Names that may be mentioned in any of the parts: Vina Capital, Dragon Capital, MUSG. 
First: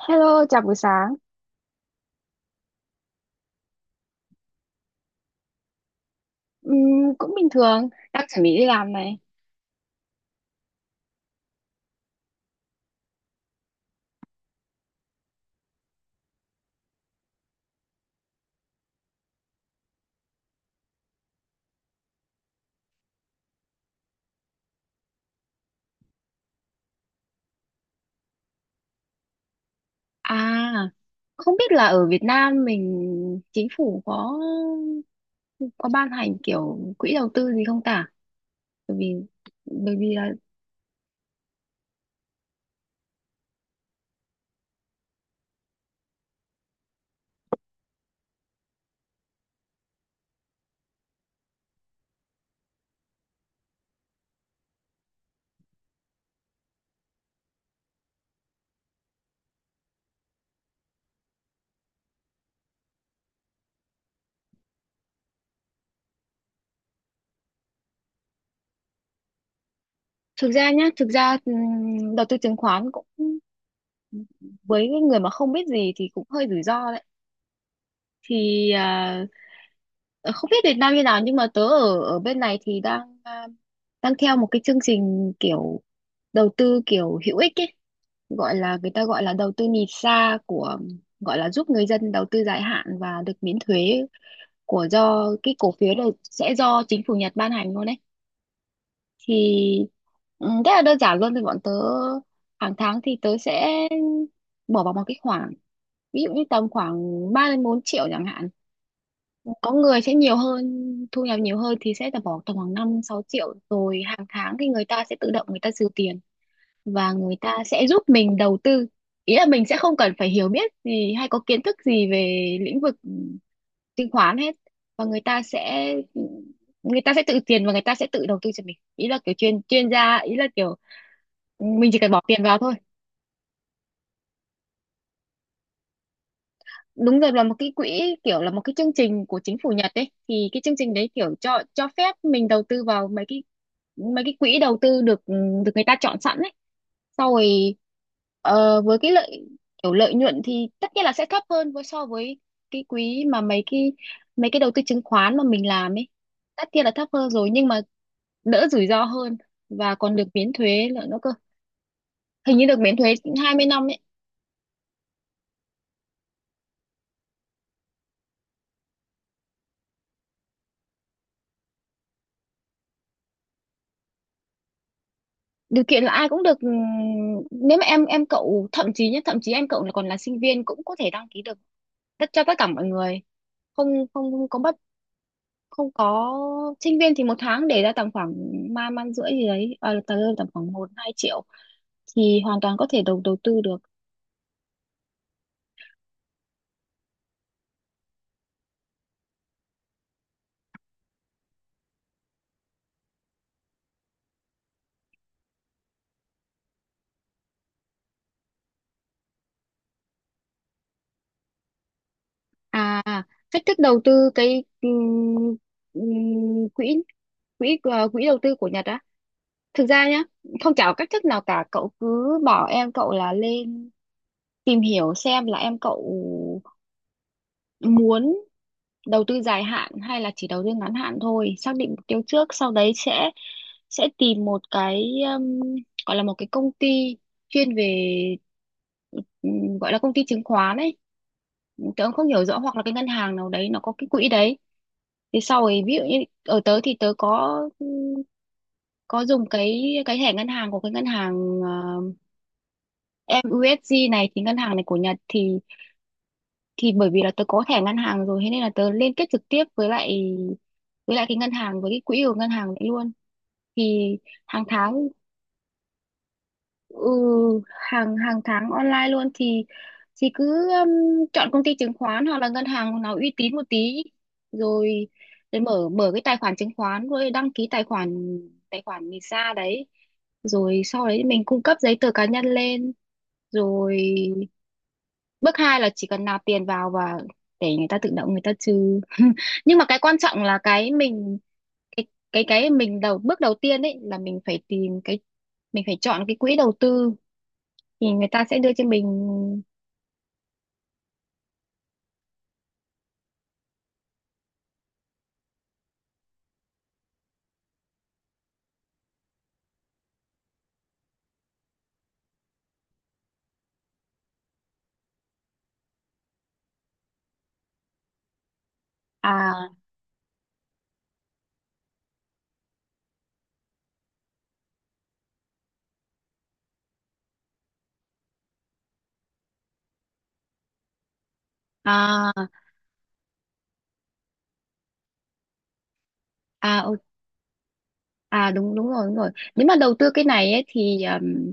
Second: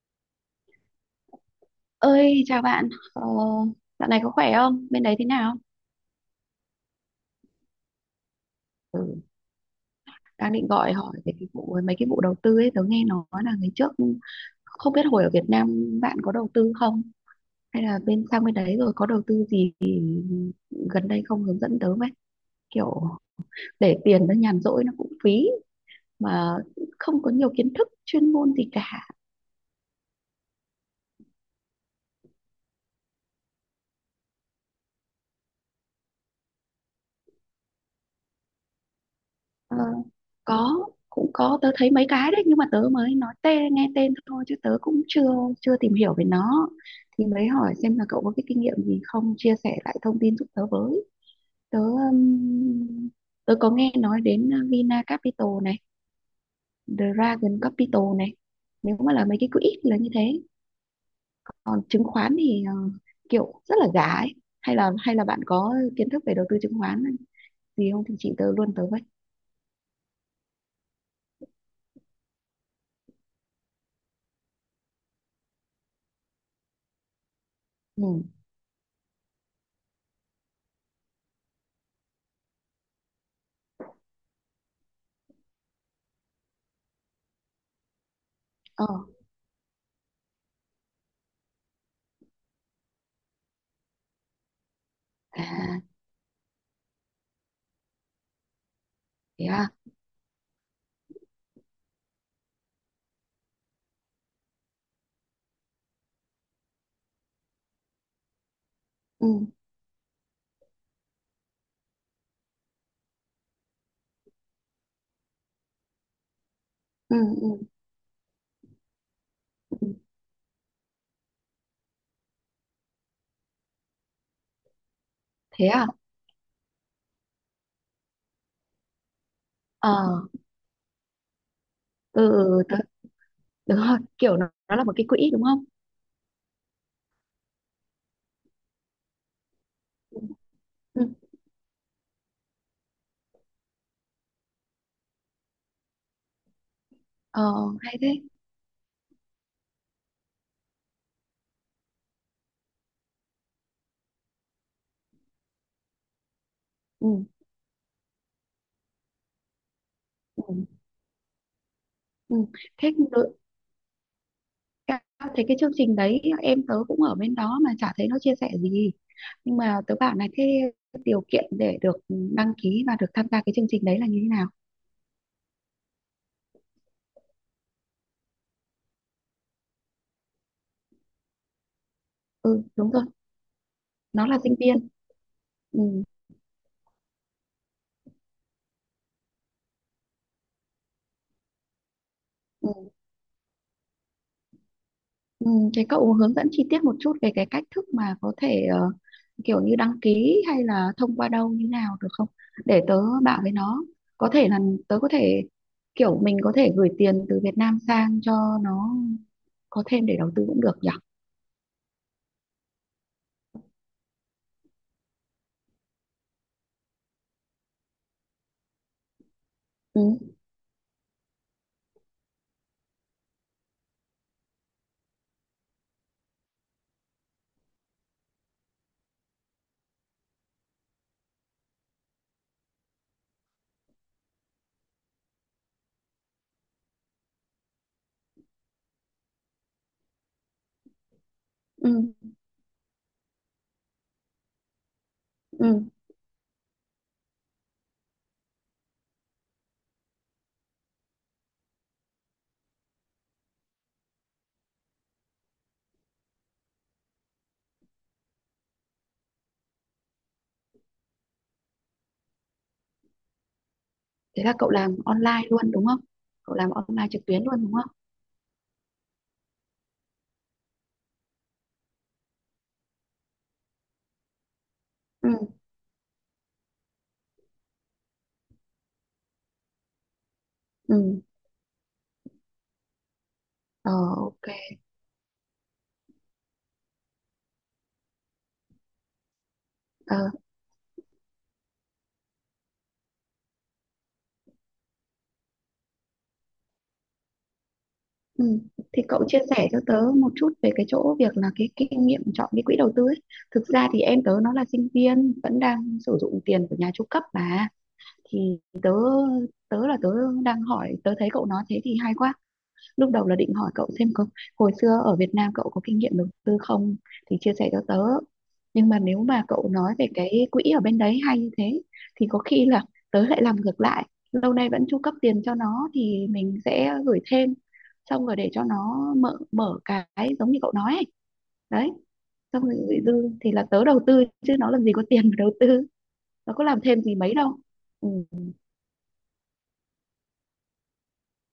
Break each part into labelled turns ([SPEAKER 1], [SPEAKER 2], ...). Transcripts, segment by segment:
[SPEAKER 1] Hello, chào buổi sáng.
[SPEAKER 2] Ơi, chào bạn. Ờ, Dạo này có khỏe không? Bên đấy thế nào?
[SPEAKER 1] Ừm, cũng bình thường, đang chuẩn bị đi làm
[SPEAKER 2] Ừ,
[SPEAKER 1] này.
[SPEAKER 2] đang định gọi hỏi về cái vụ mấy cái vụ đầu tư ấy, tớ nghe nói là ngày trước không biết hồi ở Việt Nam bạn có đầu tư không? Hay là sang bên đấy rồi có đầu tư gì thì gần đây không hướng dẫn tớ với. Kiểu để tiền nó nhàn rỗi nó cũng phí mà không có nhiều kiến thức chuyên môn gì cả.
[SPEAKER 1] À, không biết là ở Việt Nam mình chính phủ có ban hành kiểu quỹ đầu tư gì không ta? Bởi vì
[SPEAKER 2] Ờ,
[SPEAKER 1] bởi vì là
[SPEAKER 2] có, cũng có, tớ thấy mấy cái đấy nhưng mà tớ mới nói tên nghe tên thôi chứ tớ cũng chưa chưa tìm hiểu về nó, thì mới hỏi xem là cậu có cái kinh nghiệm gì không chia sẻ lại thông tin giúp tớ với. Tớ Tớ có nghe nói đến Vina Capital này, Dragon Capital này, nếu mà là mấy cái quỹ thì là như thế. Còn chứng khoán thì kiểu rất là giá ấy. Hay là bạn có kiến thức về đầu tư chứng khoán gì không thì chị tớ luôn tớ với.
[SPEAKER 1] thực ra nhá, thực ra đầu tư chứng khoán cũng với cái người mà không biết gì thì cũng hơi rủi ro đấy.
[SPEAKER 2] Ừ.
[SPEAKER 1] Thì à, ờ, không biết Việt Nam như nào nhưng mà tớ ở ở bên này thì đang theo một cái chương trình kiểu đầu tư kiểu hữu ích ấy, gọi là
[SPEAKER 2] Ờ.
[SPEAKER 1] người ta gọi là đầu tư nhìn xa của, gọi là giúp người dân đầu tư dài hạn và được miễn thuế của, do cái cổ
[SPEAKER 2] À.
[SPEAKER 1] phiếu này sẽ do chính phủ Nhật ban hành luôn đấy.
[SPEAKER 2] Thế à.
[SPEAKER 1] Thì ừ, rất là đơn giản luôn. Thì bọn tớ hàng tháng thì tớ sẽ bỏ vào một cái khoản, ví dụ như tầm khoảng 3 đến 4 triệu chẳng hạn.
[SPEAKER 2] Ừ.
[SPEAKER 1] Có người sẽ nhiều hơn, thu nhập nhiều hơn thì sẽ là bỏ tầm khoảng 5 6 triệu. Rồi hàng tháng thì người ta sẽ tự động người ta trừ tiền, và
[SPEAKER 2] Ừ.
[SPEAKER 1] người
[SPEAKER 2] Ừ.
[SPEAKER 1] ta sẽ giúp mình đầu tư. Ý là mình sẽ
[SPEAKER 2] Ừ.
[SPEAKER 1] không cần phải hiểu biết gì hay có kiến thức gì về lĩnh vực chứng khoán hết, và người ta
[SPEAKER 2] Thế à.
[SPEAKER 1] sẽ người ta sẽ tự tiền và người ta sẽ tự đầu tư cho mình. Ý là kiểu chuyên chuyên gia,
[SPEAKER 2] Ờ.
[SPEAKER 1] ý là kiểu mình chỉ cần bỏ
[SPEAKER 2] Ừ.
[SPEAKER 1] tiền vào
[SPEAKER 2] Ừ,
[SPEAKER 1] thôi.
[SPEAKER 2] tớ, đúng rồi, kiểu nó là một cái quỹ đúng không.
[SPEAKER 1] Đúng rồi, là một cái quỹ, kiểu là một cái chương trình của chính phủ Nhật ấy.
[SPEAKER 2] Ừ.
[SPEAKER 1] Thì cái chương trình
[SPEAKER 2] Ừ.
[SPEAKER 1] đấy kiểu cho phép mình đầu tư vào mấy cái quỹ đầu tư được được người ta chọn sẵn ấy. Sau
[SPEAKER 2] Ờ,
[SPEAKER 1] rồi
[SPEAKER 2] hay thế.
[SPEAKER 1] ờ, với cái lợi, kiểu lợi nhuận thì tất nhiên là sẽ thấp hơn với so với cái quỹ mà mấy cái đầu tư chứng khoán mà mình làm ấy. Tất nhiên là thấp
[SPEAKER 2] Ừ.
[SPEAKER 1] hơn rồi, nhưng mà đỡ rủi ro hơn, và còn được
[SPEAKER 2] Ừ.
[SPEAKER 1] miễn thuế nữa cơ.
[SPEAKER 2] Ừ.
[SPEAKER 1] Hình như được
[SPEAKER 2] Thế
[SPEAKER 1] miễn thuế
[SPEAKER 2] đ-
[SPEAKER 1] 20 năm ấy.
[SPEAKER 2] ca- thấy cái chương trình đấy em tớ cũng ở bên đó mà chả thấy nó chia sẻ gì, nhưng mà tớ bảo này, thế điều kiện để được đăng ký và được tham gia cái chương trình đấy là như thế nào?
[SPEAKER 1] Điều kiện là ai cũng được, nếu mà em cậu, thậm chí nhé, thậm chí em cậu là còn là sinh viên cũng có thể đăng ký được. Tất cho tất
[SPEAKER 2] Ừ
[SPEAKER 1] cả mọi
[SPEAKER 2] đúng rồi,
[SPEAKER 1] người, không
[SPEAKER 2] nó
[SPEAKER 1] không,
[SPEAKER 2] là
[SPEAKER 1] không
[SPEAKER 2] sinh
[SPEAKER 1] có bất
[SPEAKER 2] viên.
[SPEAKER 1] không
[SPEAKER 2] Ừ.
[SPEAKER 1] có. Sinh viên thì một tháng để ra tầm khoảng ba man rưỡi gì đấy, à, tầm tầm khoảng 1 2 triệu thì hoàn toàn có
[SPEAKER 2] Ừ.
[SPEAKER 1] thể đầu đầu tư được.
[SPEAKER 2] Ừ, thế cậu hướng dẫn chi tiết một chút về cái cách thức mà có thể kiểu như đăng ký hay là thông qua đâu như nào được không? Để tớ bảo với nó. Có thể là tớ có thể kiểu mình có thể gửi tiền từ Việt Nam sang cho nó có thêm để đầu tư cũng được nhỉ?
[SPEAKER 1] À, cách thức đầu tư cái quỹ quỹ ờ, quỹ đầu tư của Nhật á, thực ra nhá,
[SPEAKER 2] Ừ.
[SPEAKER 1] không, chả có cách thức nào cả. Cậu cứ bảo em cậu là lên tìm hiểu xem là em cậu muốn đầu tư dài hạn hay là chỉ đầu tư ngắn hạn thôi, xác định mục tiêu trước, sau đấy sẽ tìm một cái um, gọi là một cái công ty chuyên về gọi là công ty chứng khoán ấy.
[SPEAKER 2] Ừ.
[SPEAKER 1] Tớ cũng không hiểu rõ, hoặc là cái ngân hàng nào đấy nó có cái quỹ đấy. Thì sau ấy,
[SPEAKER 2] Ừ.
[SPEAKER 1] ví dụ như ở tớ thì tớ có dùng cái thẻ ngân hàng của cái ngân hàng MUSG này. Thì ngân hàng này của Nhật, thì bởi vì là tớ có thẻ ngân hàng rồi, thế nên là tớ liên kết trực tiếp với lại cái ngân hàng với cái quỹ của ngân hàng đấy luôn. Thì
[SPEAKER 2] Thế là
[SPEAKER 1] hàng
[SPEAKER 2] cậu làm
[SPEAKER 1] tháng,
[SPEAKER 2] online luôn đúng không? Cậu làm
[SPEAKER 1] ừ,
[SPEAKER 2] online trực tuyến luôn đúng không?
[SPEAKER 1] hàng hàng tháng online luôn. Thì cứ chọn công ty chứng khoán hoặc là ngân hàng nào uy tín một tí, rồi
[SPEAKER 2] Ừ.
[SPEAKER 1] rồi mở mở cái tài khoản chứng khoán, rồi đăng ký tài khoản, visa đấy, rồi sau
[SPEAKER 2] Ừ.
[SPEAKER 1] đấy mình cung cấp giấy tờ cá nhân lên.
[SPEAKER 2] Ờ,
[SPEAKER 1] Rồi
[SPEAKER 2] ok.
[SPEAKER 1] bước hai là chỉ cần nạp tiền vào và để người ta tự động người ta trừ. Nhưng mà cái
[SPEAKER 2] Ờ.
[SPEAKER 1] quan trọng là cái cái mình bước đầu tiên ấy, là mình phải tìm cái, mình phải chọn cái quỹ đầu tư thì người ta
[SPEAKER 2] Ừ.
[SPEAKER 1] sẽ đưa cho
[SPEAKER 2] Thì
[SPEAKER 1] mình.
[SPEAKER 2] cậu chia sẻ cho tớ một chút về cái chỗ việc là cái kinh nghiệm chọn cái quỹ đầu tư ấy. Thực ra thì em tớ nó là sinh viên vẫn đang sử dụng tiền của nhà chu cấp mà, thì tớ tớ là tớ đang hỏi, tớ thấy cậu nói thế thì hay quá. Lúc đầu là định hỏi cậu xem có hồi xưa ở Việt Nam cậu có kinh nghiệm đầu tư không thì chia sẻ cho tớ, nhưng mà nếu mà
[SPEAKER 1] À,
[SPEAKER 2] cậu nói về cái quỹ ở bên đấy hay như thế thì có khi là tớ lại làm ngược lại, lâu nay vẫn chu cấp tiền cho nó thì mình sẽ gửi thêm, xong rồi để cho nó mở mở cái giống như cậu nói ấy. Đấy,
[SPEAKER 1] à,
[SPEAKER 2] xong rồi gửi dư thì là tớ đầu tư chứ nó làm gì có tiền mà đầu tư, nó có
[SPEAKER 1] à,
[SPEAKER 2] làm thêm gì mấy đâu. Ừ.
[SPEAKER 1] à, đúng đúng rồi, đúng rồi. Nếu mà đầu tư cái này ấy thì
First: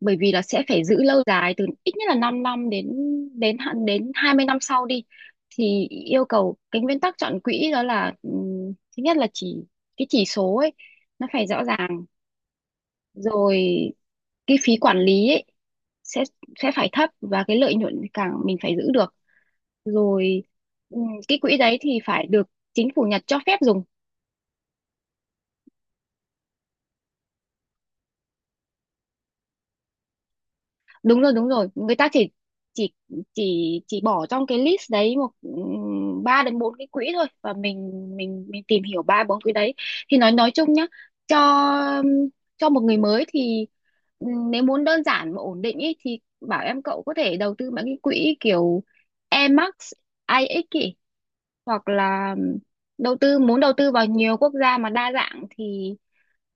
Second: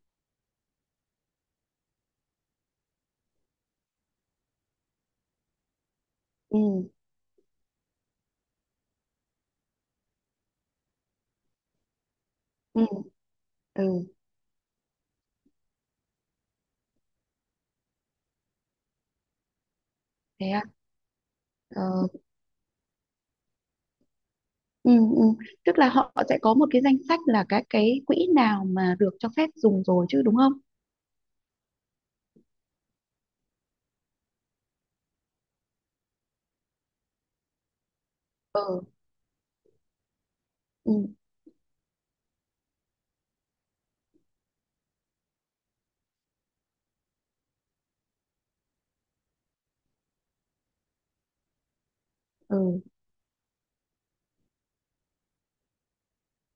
[SPEAKER 1] bởi vì là sẽ phải giữ lâu dài, từ ít nhất là 5 năm đến đến hạn, đến 20 năm sau đi. Thì yêu cầu
[SPEAKER 2] Ừ.
[SPEAKER 1] cái nguyên tắc chọn quỹ đó là thứ nhất là cái chỉ số ấy nó phải rõ ràng,
[SPEAKER 2] Ừ.
[SPEAKER 1] rồi
[SPEAKER 2] Ừ.
[SPEAKER 1] cái phí quản lý ấy sẽ sẽ phải thấp, và cái lợi nhuận càng mình phải giữ được, rồi
[SPEAKER 2] Thế à?
[SPEAKER 1] cái quỹ đấy thì
[SPEAKER 2] Ờ.
[SPEAKER 1] phải được chính phủ Nhật cho phép dùng.
[SPEAKER 2] Ừ. Ừ. Tức là họ sẽ có một cái danh sách là các cái quỹ nào mà được cho phép dùng rồi chứ đúng không?
[SPEAKER 1] Đúng rồi, đúng rồi, người ta chỉ chỉ chỉ bỏ trong cái list đấy một ba đến bốn cái quỹ thôi, và mình
[SPEAKER 2] Ừ.
[SPEAKER 1] tìm hiểu ba bốn quỹ đấy. Thì nói chung nhá,
[SPEAKER 2] Ừ.
[SPEAKER 1] cho ừm, cho một người mới thì nếu muốn đơn giản và ổn định ý, thì bảo em cậu có thể đầu tư mấy cái quỹ kiểu Emax IX ý, hoặc là ừ,
[SPEAKER 2] Ừ.
[SPEAKER 1] đầu tư muốn đầu tư vào nhiều quốc gia mà đa dạng thì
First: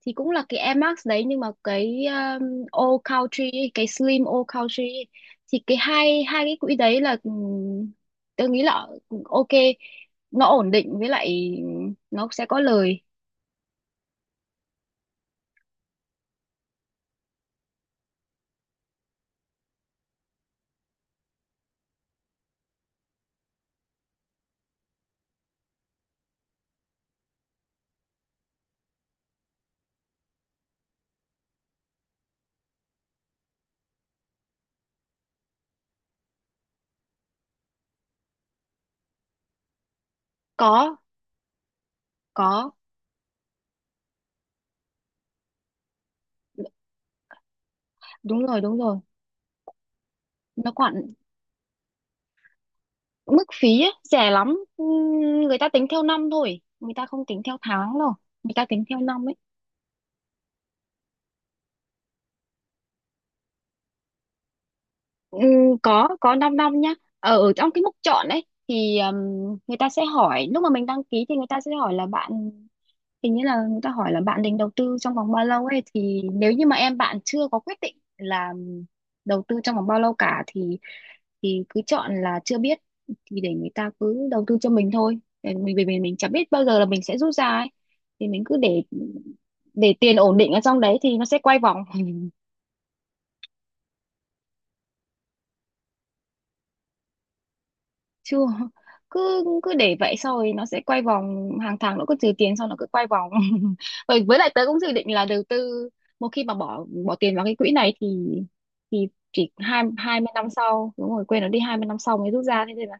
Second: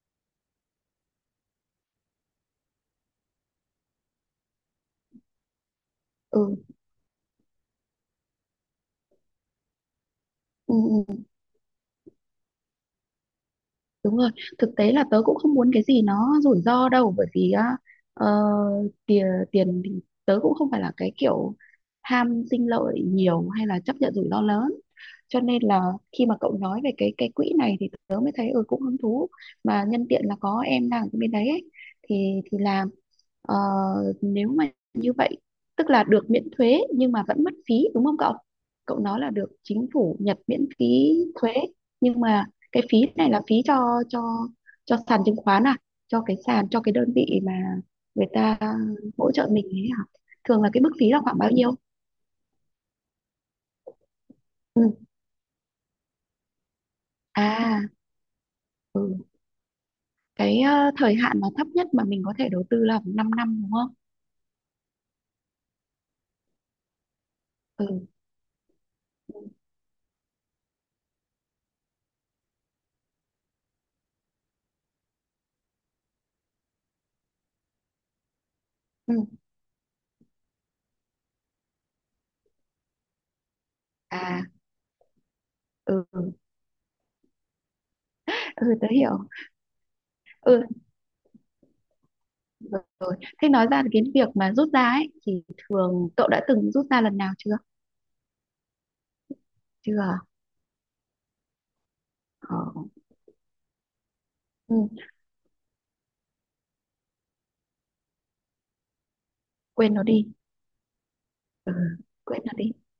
[SPEAKER 1] thì cũng là cái Air Max đấy, nhưng mà cái All Country ấy, cái Slim All Country ấy, thì cái hai hai cái
[SPEAKER 2] Ừ.
[SPEAKER 1] quỹ đấy là tôi nghĩ là ừ, ok, nó ổn
[SPEAKER 2] Ừ.
[SPEAKER 1] định, với
[SPEAKER 2] Ừ.
[SPEAKER 1] lại nó sẽ có lời.
[SPEAKER 2] Đúng rồi, thực tế là tớ cũng không muốn cái gì nó rủi ro đâu bởi vì á, ờ, tiền tiền thì tớ cũng không phải là cái kiểu ham sinh lợi nhiều hay là chấp nhận rủi ro lớn. Cho nên là khi mà cậu nói về cái quỹ này thì tớ mới thấy ừ cũng hứng thú, mà nhân tiện là có em đang ở bên đấy ấy, thì làm. Ờ, Nếu mà như vậy tức là được miễn thuế nhưng mà vẫn mất phí đúng không cậu? Cậu nói là được chính phủ Nhật miễn
[SPEAKER 1] có
[SPEAKER 2] phí thuế, nhưng mà
[SPEAKER 1] có,
[SPEAKER 2] cái phí này là phí cho sàn chứng khoán à, cho cái sàn cho cái đơn vị mà người
[SPEAKER 1] đúng
[SPEAKER 2] ta
[SPEAKER 1] rồi, đúng rồi,
[SPEAKER 2] hỗ trợ mình ấy hả, thường là
[SPEAKER 1] nó
[SPEAKER 2] cái mức
[SPEAKER 1] còn
[SPEAKER 2] phí là khoảng bao nhiêu?
[SPEAKER 1] mức phí ấy, rẻ lắm.
[SPEAKER 2] Ừ.
[SPEAKER 1] Người ta tính theo năm thôi, người ta không tính theo
[SPEAKER 2] À.
[SPEAKER 1] tháng đâu, người ta tính theo
[SPEAKER 2] Ừ.
[SPEAKER 1] năm ấy.
[SPEAKER 2] Cái thời hạn mà thấp nhất mà mình có thể đầu tư là 5 năm năm đúng không.
[SPEAKER 1] Ừ, có, 5 năm nhá. Ờ, ở trong cái
[SPEAKER 2] Ừ.
[SPEAKER 1] mục chọn ấy thì người ta sẽ hỏi, lúc mà mình đăng ký thì người ta sẽ hỏi là bạn, hình như là người ta hỏi là bạn định đầu tư trong vòng bao lâu ấy, thì nếu như mà em bạn chưa có quyết định là
[SPEAKER 2] Ừ.
[SPEAKER 1] đầu tư trong vòng bao lâu cả thì cứ chọn là chưa biết, thì để người ta cứ
[SPEAKER 2] À.
[SPEAKER 1] đầu tư cho mình thôi. Để mình, vì mình,
[SPEAKER 2] Ừ.
[SPEAKER 1] mình chẳng biết bao giờ là mình sẽ rút ra ấy, thì mình cứ
[SPEAKER 2] Ừ
[SPEAKER 1] để
[SPEAKER 2] tớ hiểu.
[SPEAKER 1] tiền ổn định ở
[SPEAKER 2] Ừ
[SPEAKER 1] trong đấy thì nó sẽ quay vòng.
[SPEAKER 2] rồi. Thế nói ra cái việc mà rút ra ấy thì cậu đã từng rút ra lần nào chưa?
[SPEAKER 1] Chưa, cứ cứ để
[SPEAKER 2] Chưa
[SPEAKER 1] vậy,
[SPEAKER 2] à?
[SPEAKER 1] sau rồi nó sẽ quay vòng, hàng tháng nó cứ trừ tiền
[SPEAKER 2] Ờ.
[SPEAKER 1] xong nó cứ quay vòng. Rồi với lại tớ
[SPEAKER 2] Ừ.
[SPEAKER 1] cũng dự định là đầu tư, một khi mà bỏ bỏ tiền vào cái quỹ này thì thì chỉ, hai
[SPEAKER 2] Quên nó
[SPEAKER 1] hai mươi
[SPEAKER 2] đi.
[SPEAKER 1] năm sau, đúng rồi, quên nó đi,
[SPEAKER 2] Ừ.
[SPEAKER 1] 20 năm sau mới
[SPEAKER 2] Quên
[SPEAKER 1] rút
[SPEAKER 2] nó
[SPEAKER 1] ra,
[SPEAKER 2] đi.
[SPEAKER 1] thế nên là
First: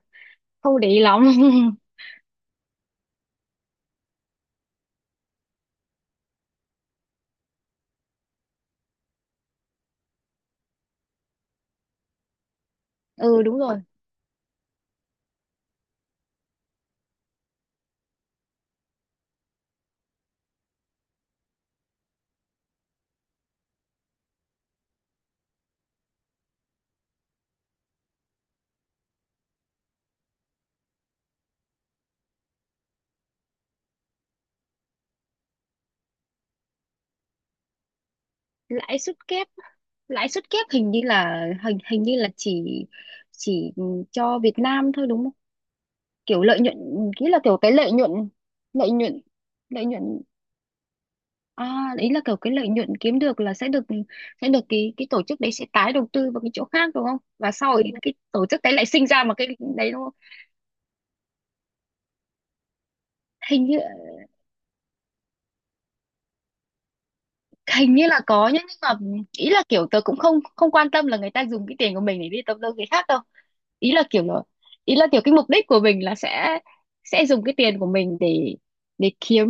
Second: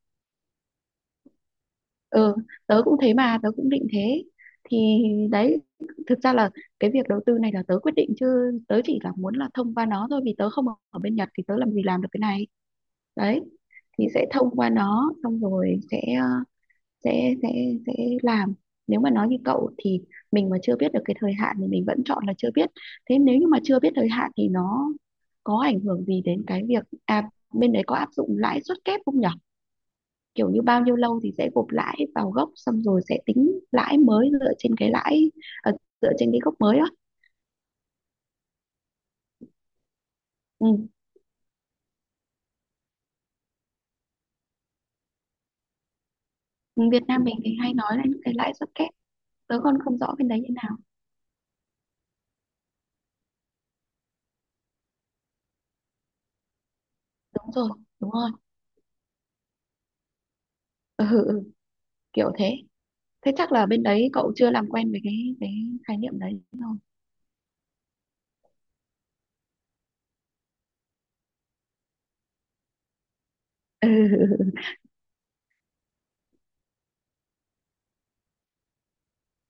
[SPEAKER 1] không để ý lắm.
[SPEAKER 2] Ừ tớ cũng thế, mà tớ cũng định thế, thì đấy, thực ra là cái việc đầu tư này là tớ quyết định chứ, tớ chỉ là muốn là thông qua nó thôi vì tớ không ở ở bên Nhật thì tớ làm gì làm được cái này. Đấy,
[SPEAKER 1] Ừ đúng rồi.
[SPEAKER 2] thì sẽ thông qua nó, xong rồi sẽ sẽ sẽ sẽ làm. Nếu mà nói như cậu thì mình mà chưa biết được cái thời hạn thì mình vẫn chọn là chưa biết. Thế nếu như mà chưa biết thời hạn thì nó có ảnh hưởng gì đến cái việc à bên đấy có áp dụng lãi suất kép không nhỉ, kiểu như bao nhiêu lâu thì sẽ gộp lãi vào gốc xong rồi sẽ tính lãi mới dựa trên cái lãi, ờ, dựa trên cái gốc mới đó.
[SPEAKER 1] Lãi suất kép,
[SPEAKER 2] Ừ.
[SPEAKER 1] hình như là hình hình như là chỉ cho Việt Nam thôi đúng không? Kiểu lợi nhuận,
[SPEAKER 2] Ừ, Việt Nam
[SPEAKER 1] kỹ
[SPEAKER 2] mình
[SPEAKER 1] là kiểu
[SPEAKER 2] thì
[SPEAKER 1] cái
[SPEAKER 2] hay
[SPEAKER 1] lợi
[SPEAKER 2] nói là
[SPEAKER 1] nhuận,
[SPEAKER 2] những cái lãi suất kép,
[SPEAKER 1] lợi nhuận
[SPEAKER 2] tớ còn
[SPEAKER 1] lợi
[SPEAKER 2] không
[SPEAKER 1] nhuận.
[SPEAKER 2] rõ bên đấy như nào.
[SPEAKER 1] À, ý là kiểu cái lợi nhuận kiếm được là sẽ được, cái tổ chức đấy sẽ tái đầu tư vào cái chỗ khác đúng không?
[SPEAKER 2] Đúng
[SPEAKER 1] Và
[SPEAKER 2] rồi,
[SPEAKER 1] sau ấy
[SPEAKER 2] đúng
[SPEAKER 1] cái
[SPEAKER 2] rồi.
[SPEAKER 1] tổ chức đấy lại sinh ra một cái đấy đúng không?
[SPEAKER 2] Ừ. Ừ. Ừ, kiểu thế. Thế chắc là
[SPEAKER 1] Hình như
[SPEAKER 2] bên đấy cậu chưa làm quen với cái khái niệm đấy rồi.
[SPEAKER 1] Hình như là có nhá, nhưng mà ý là kiểu tớ cũng không không quan tâm là người ta dùng cái tiền của mình để đi đầu tư cái khác đâu. Ý là kiểu là ý là kiểu cái mục đích của mình là sẽ, dùng cái tiền của mình để, kiếm,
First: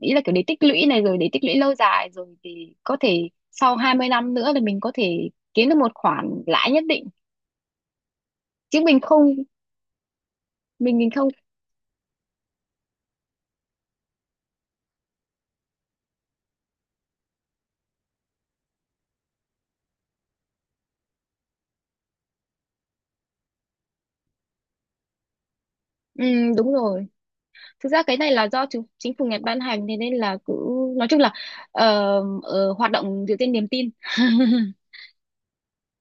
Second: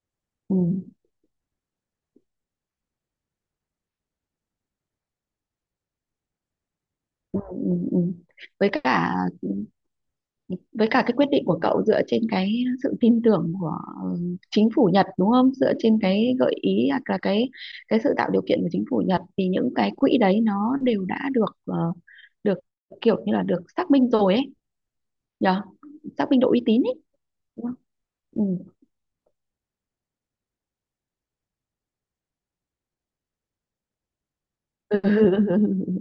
[SPEAKER 1] ý là kiểu để tích lũy
[SPEAKER 2] Ừ.
[SPEAKER 1] này, rồi để tích lũy lâu dài rồi thì có thể sau 20 năm nữa thì mình có thể kiếm được một khoản lãi nhất định,
[SPEAKER 2] Ừ. Ừ. Với
[SPEAKER 1] chứ mình
[SPEAKER 2] cả,
[SPEAKER 1] không
[SPEAKER 2] với
[SPEAKER 1] mình
[SPEAKER 2] cả
[SPEAKER 1] mình
[SPEAKER 2] cái quyết
[SPEAKER 1] không,
[SPEAKER 2] định của cậu dựa trên cái sự tin tưởng của chính phủ Nhật đúng không? Dựa trên cái gợi ý hoặc là cái sự tạo điều kiện của chính phủ Nhật, thì những cái quỹ đấy nó đều đã được được kiểu như là được xác minh rồi ấy, nhờ
[SPEAKER 1] ừ,
[SPEAKER 2] xác minh độ uy
[SPEAKER 1] đúng
[SPEAKER 2] tín ấy,
[SPEAKER 1] rồi.
[SPEAKER 2] đúng không?
[SPEAKER 1] Thực ra cái này là do
[SPEAKER 2] Ừ.
[SPEAKER 1] chính chính phủ Nhật ban hành, thế nên là cứ, nói chung là ờ, hoạt động dựa trên niềm tin.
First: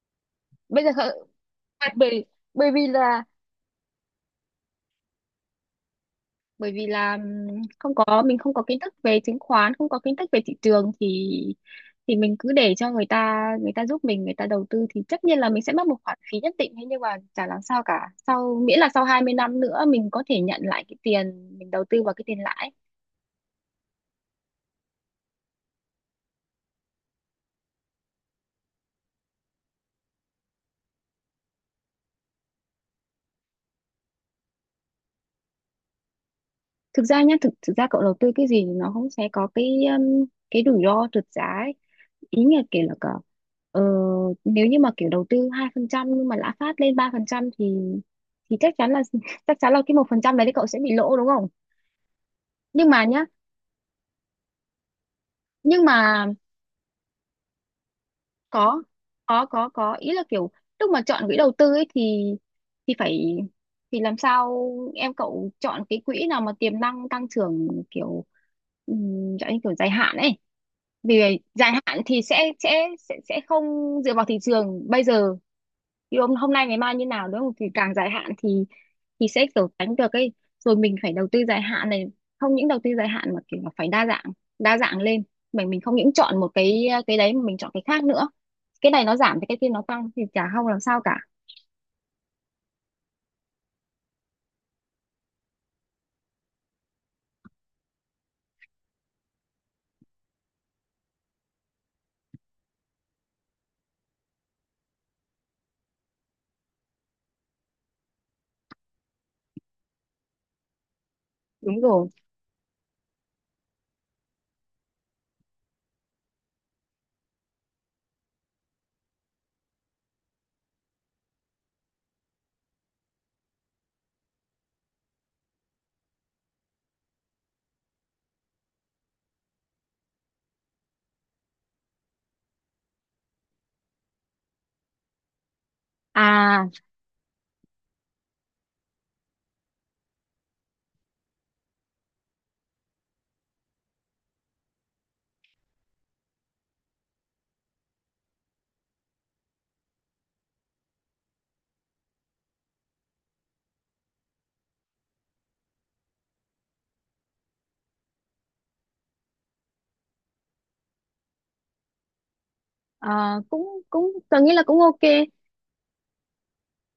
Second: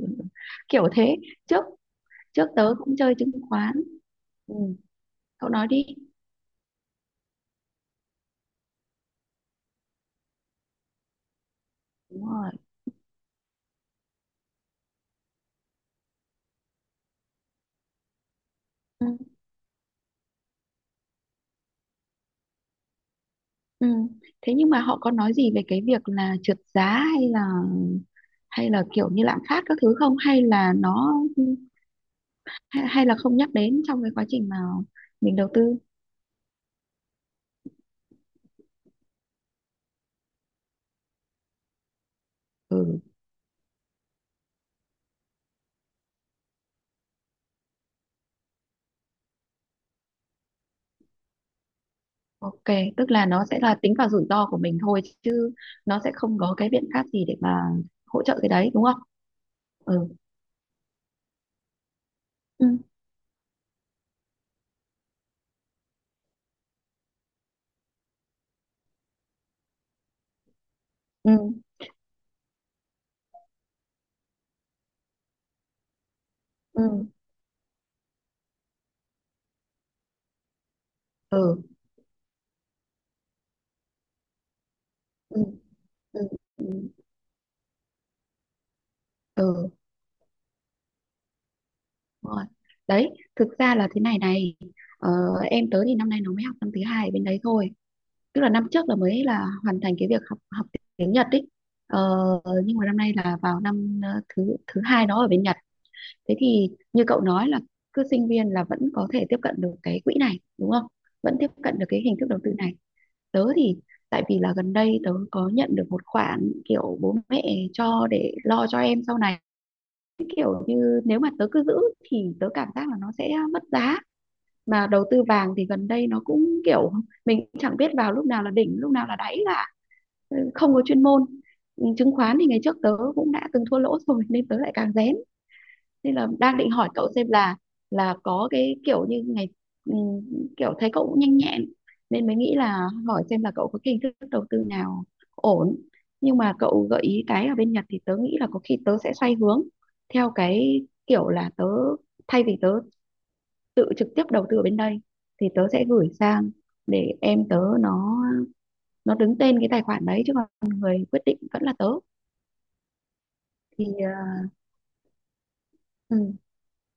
[SPEAKER 1] Bây
[SPEAKER 2] Kiểu
[SPEAKER 1] giờ
[SPEAKER 2] thế. trước
[SPEAKER 1] bởi
[SPEAKER 2] trước
[SPEAKER 1] bởi
[SPEAKER 2] tớ
[SPEAKER 1] vì
[SPEAKER 2] cũng chơi
[SPEAKER 1] là
[SPEAKER 2] chứng khoán. Ừ. Cậu nói đi.
[SPEAKER 1] bởi vì là không có mình không có kiến thức về chứng khoán, không có kiến thức về thị trường thì
[SPEAKER 2] Đúng
[SPEAKER 1] mình cứ
[SPEAKER 2] rồi.
[SPEAKER 1] để cho người ta, người ta giúp mình, người ta đầu tư, thì tất nhiên là mình sẽ mất một khoản phí nhất định, thế nhưng mà chả làm sao cả, sau miễn là sau
[SPEAKER 2] Ừ.
[SPEAKER 1] 20 năm nữa mình có thể nhận lại cái tiền mình đầu tư vào, cái tiền lãi.
[SPEAKER 2] Ừ. Thế nhưng mà họ có nói gì về cái việc là trượt giá hay là, hay là kiểu như lạm phát các thứ không, hay là nó, hay là không nhắc đến trong cái quá trình mà mình đầu tư.
[SPEAKER 1] Thực ra nhá, thực thực ra cậu đầu tư cái gì thì nó cũng sẽ có um, cái rủi ro trượt giá ấy. Ý là kiểu là
[SPEAKER 2] Ừ.
[SPEAKER 1] cả ờ, nếu như mà kiểu đầu tư 2% nhưng mà lạm phát lên 3% thì chắc chắn là, chắc chắn là cái 1% đấy thì cậu sẽ bị lỗ đúng không?
[SPEAKER 2] Ok,
[SPEAKER 1] Nhưng mà
[SPEAKER 2] tức
[SPEAKER 1] nhá,
[SPEAKER 2] là nó sẽ là tính vào rủi ro của mình thôi chứ,
[SPEAKER 1] nhưng
[SPEAKER 2] nó sẽ
[SPEAKER 1] mà
[SPEAKER 2] không có cái biện pháp gì để mà hỗ trợ cái đấy
[SPEAKER 1] có
[SPEAKER 2] đúng không?
[SPEAKER 1] có,
[SPEAKER 2] Ừ.
[SPEAKER 1] ý là kiểu lúc mà chọn quỹ đầu tư ấy thì
[SPEAKER 2] Ừ.
[SPEAKER 1] phải, thì làm sao em cậu chọn cái quỹ nào mà tiềm năng tăng trưởng kiểu um, kiểu dài hạn ấy, vì vậy
[SPEAKER 2] Ừ.
[SPEAKER 1] dài hạn thì sẽ không dựa vào thị trường bây giờ thì hôm hôm nay ngày mai như
[SPEAKER 2] Ừ.
[SPEAKER 1] nào đúng không, thì càng dài hạn thì sẽ kiểu tránh được ấy, rồi mình phải đầu tư dài
[SPEAKER 2] Ừ.
[SPEAKER 1] hạn này, không những đầu tư dài hạn mà kiểu là phải đa dạng, đa dạng lên,
[SPEAKER 2] Ừ.
[SPEAKER 1] mình không những
[SPEAKER 2] Ừ.
[SPEAKER 1] chọn một cái đấy mà mình chọn cái khác nữa, cái này nó giảm thì cái kia
[SPEAKER 2] Ừ.
[SPEAKER 1] nó tăng thì chả không làm sao cả.
[SPEAKER 2] Đúng rồi, đấy, thực ra là thế này này, ờ, em tớ thì năm nay nó mới học năm thứ hai ở bên đấy thôi, tức là năm trước là mới là hoàn thành cái việc học học tiếng Nhật ấy, ờ, nhưng mà năm nay là vào năm ờ, thứ thứ hai đó ở bên Nhật. Thế thì như cậu nói là cứ sinh viên là vẫn có thể tiếp cận được cái quỹ này đúng không, vẫn tiếp cận
[SPEAKER 1] Đúng
[SPEAKER 2] được cái
[SPEAKER 1] rồi,
[SPEAKER 2] hình thức đầu tư này. Tớ thì tại vì là gần đây tớ có nhận được một khoản kiểu bố mẹ cho để lo cho em sau này, như nếu mà tớ cứ giữ thì tớ cảm giác là nó sẽ mất giá, mà đầu tư vàng thì gần đây nó cũng kiểu mình chẳng biết vào lúc nào là đỉnh lúc nào là đáy cả. Ừ, không có chuyên môn. Ừ, chứng khoán thì ngày trước tớ cũng đã từng thua lỗ rồi nên tớ lại càng rén, nên là đang
[SPEAKER 1] à,
[SPEAKER 2] định hỏi cậu xem là có cái kiểu như ngày, ừ, kiểu thấy cậu cũng nhanh nhẹn nên mới nghĩ là hỏi xem là cậu có cái hình thức đầu tư nào ổn, nhưng mà cậu gợi ý cái ở bên Nhật thì tớ nghĩ là có khi tớ sẽ xoay hướng theo cái kiểu là tớ, thay vì tớ tự trực tiếp đầu tư ở bên đây thì tớ sẽ gửi sang để em tớ nó đứng tên cái tài khoản đấy chứ, còn người quyết định vẫn là tớ.
[SPEAKER 1] à cũng
[SPEAKER 2] Thì
[SPEAKER 1] cũng tôi nghĩ là cũng ok.
[SPEAKER 2] ừ,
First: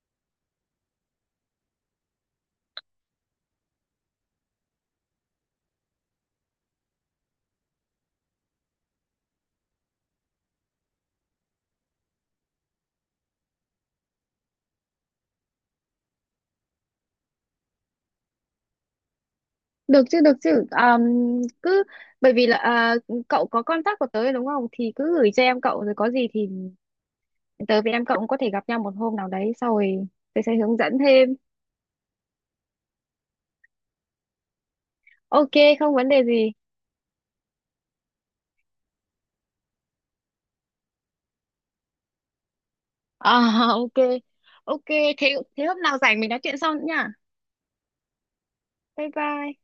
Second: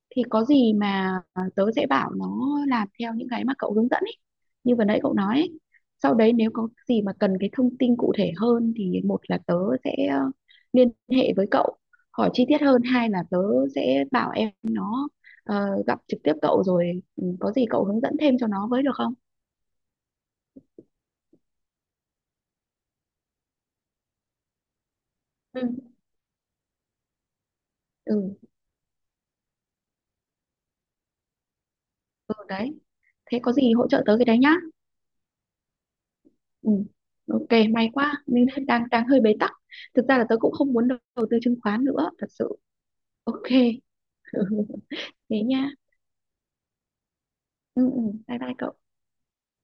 [SPEAKER 2] thì có gì mà tớ sẽ bảo nó làm theo những cái mà cậu hướng dẫn ấy, như vừa nãy cậu nói ấy. Sau đấy nếu có gì mà cần cái thông tin cụ thể hơn thì một là tớ sẽ liên hệ với cậu hỏi chi tiết hơn, hai là tớ sẽ bảo em nó gặp trực tiếp cậu rồi có gì cậu hướng dẫn thêm cho nó với được không.
[SPEAKER 1] Được chứ, được chứ. Cứ, bởi vì là à, cậu có contact của tớ rồi đúng không? Thì cứ gửi cho em
[SPEAKER 2] Ừ.
[SPEAKER 1] cậu, rồi có gì thì tớ với em cậu cũng
[SPEAKER 2] Ừ.
[SPEAKER 1] có thể gặp nhau một hôm nào đấy, sau rồi tớ sẽ hướng dẫn thêm.
[SPEAKER 2] Ừ đấy, thế có gì hỗ trợ tớ cái đấy nhá.
[SPEAKER 1] Ok, không vấn đề gì.
[SPEAKER 2] Ừ. Ok, may quá, mình đang đang đang hơi bế tắc. Thực ra là tớ cũng không muốn đầu đầu tư chứng khoán nữa, thật sự.
[SPEAKER 1] À,
[SPEAKER 2] Ok.
[SPEAKER 1] ok. Ok, thế
[SPEAKER 2] Thế
[SPEAKER 1] thế
[SPEAKER 2] nha.
[SPEAKER 1] hôm nào rảnh mình nói chuyện sau nữa nha.
[SPEAKER 2] Ừ, bye bye cậu.
[SPEAKER 1] Bye bye.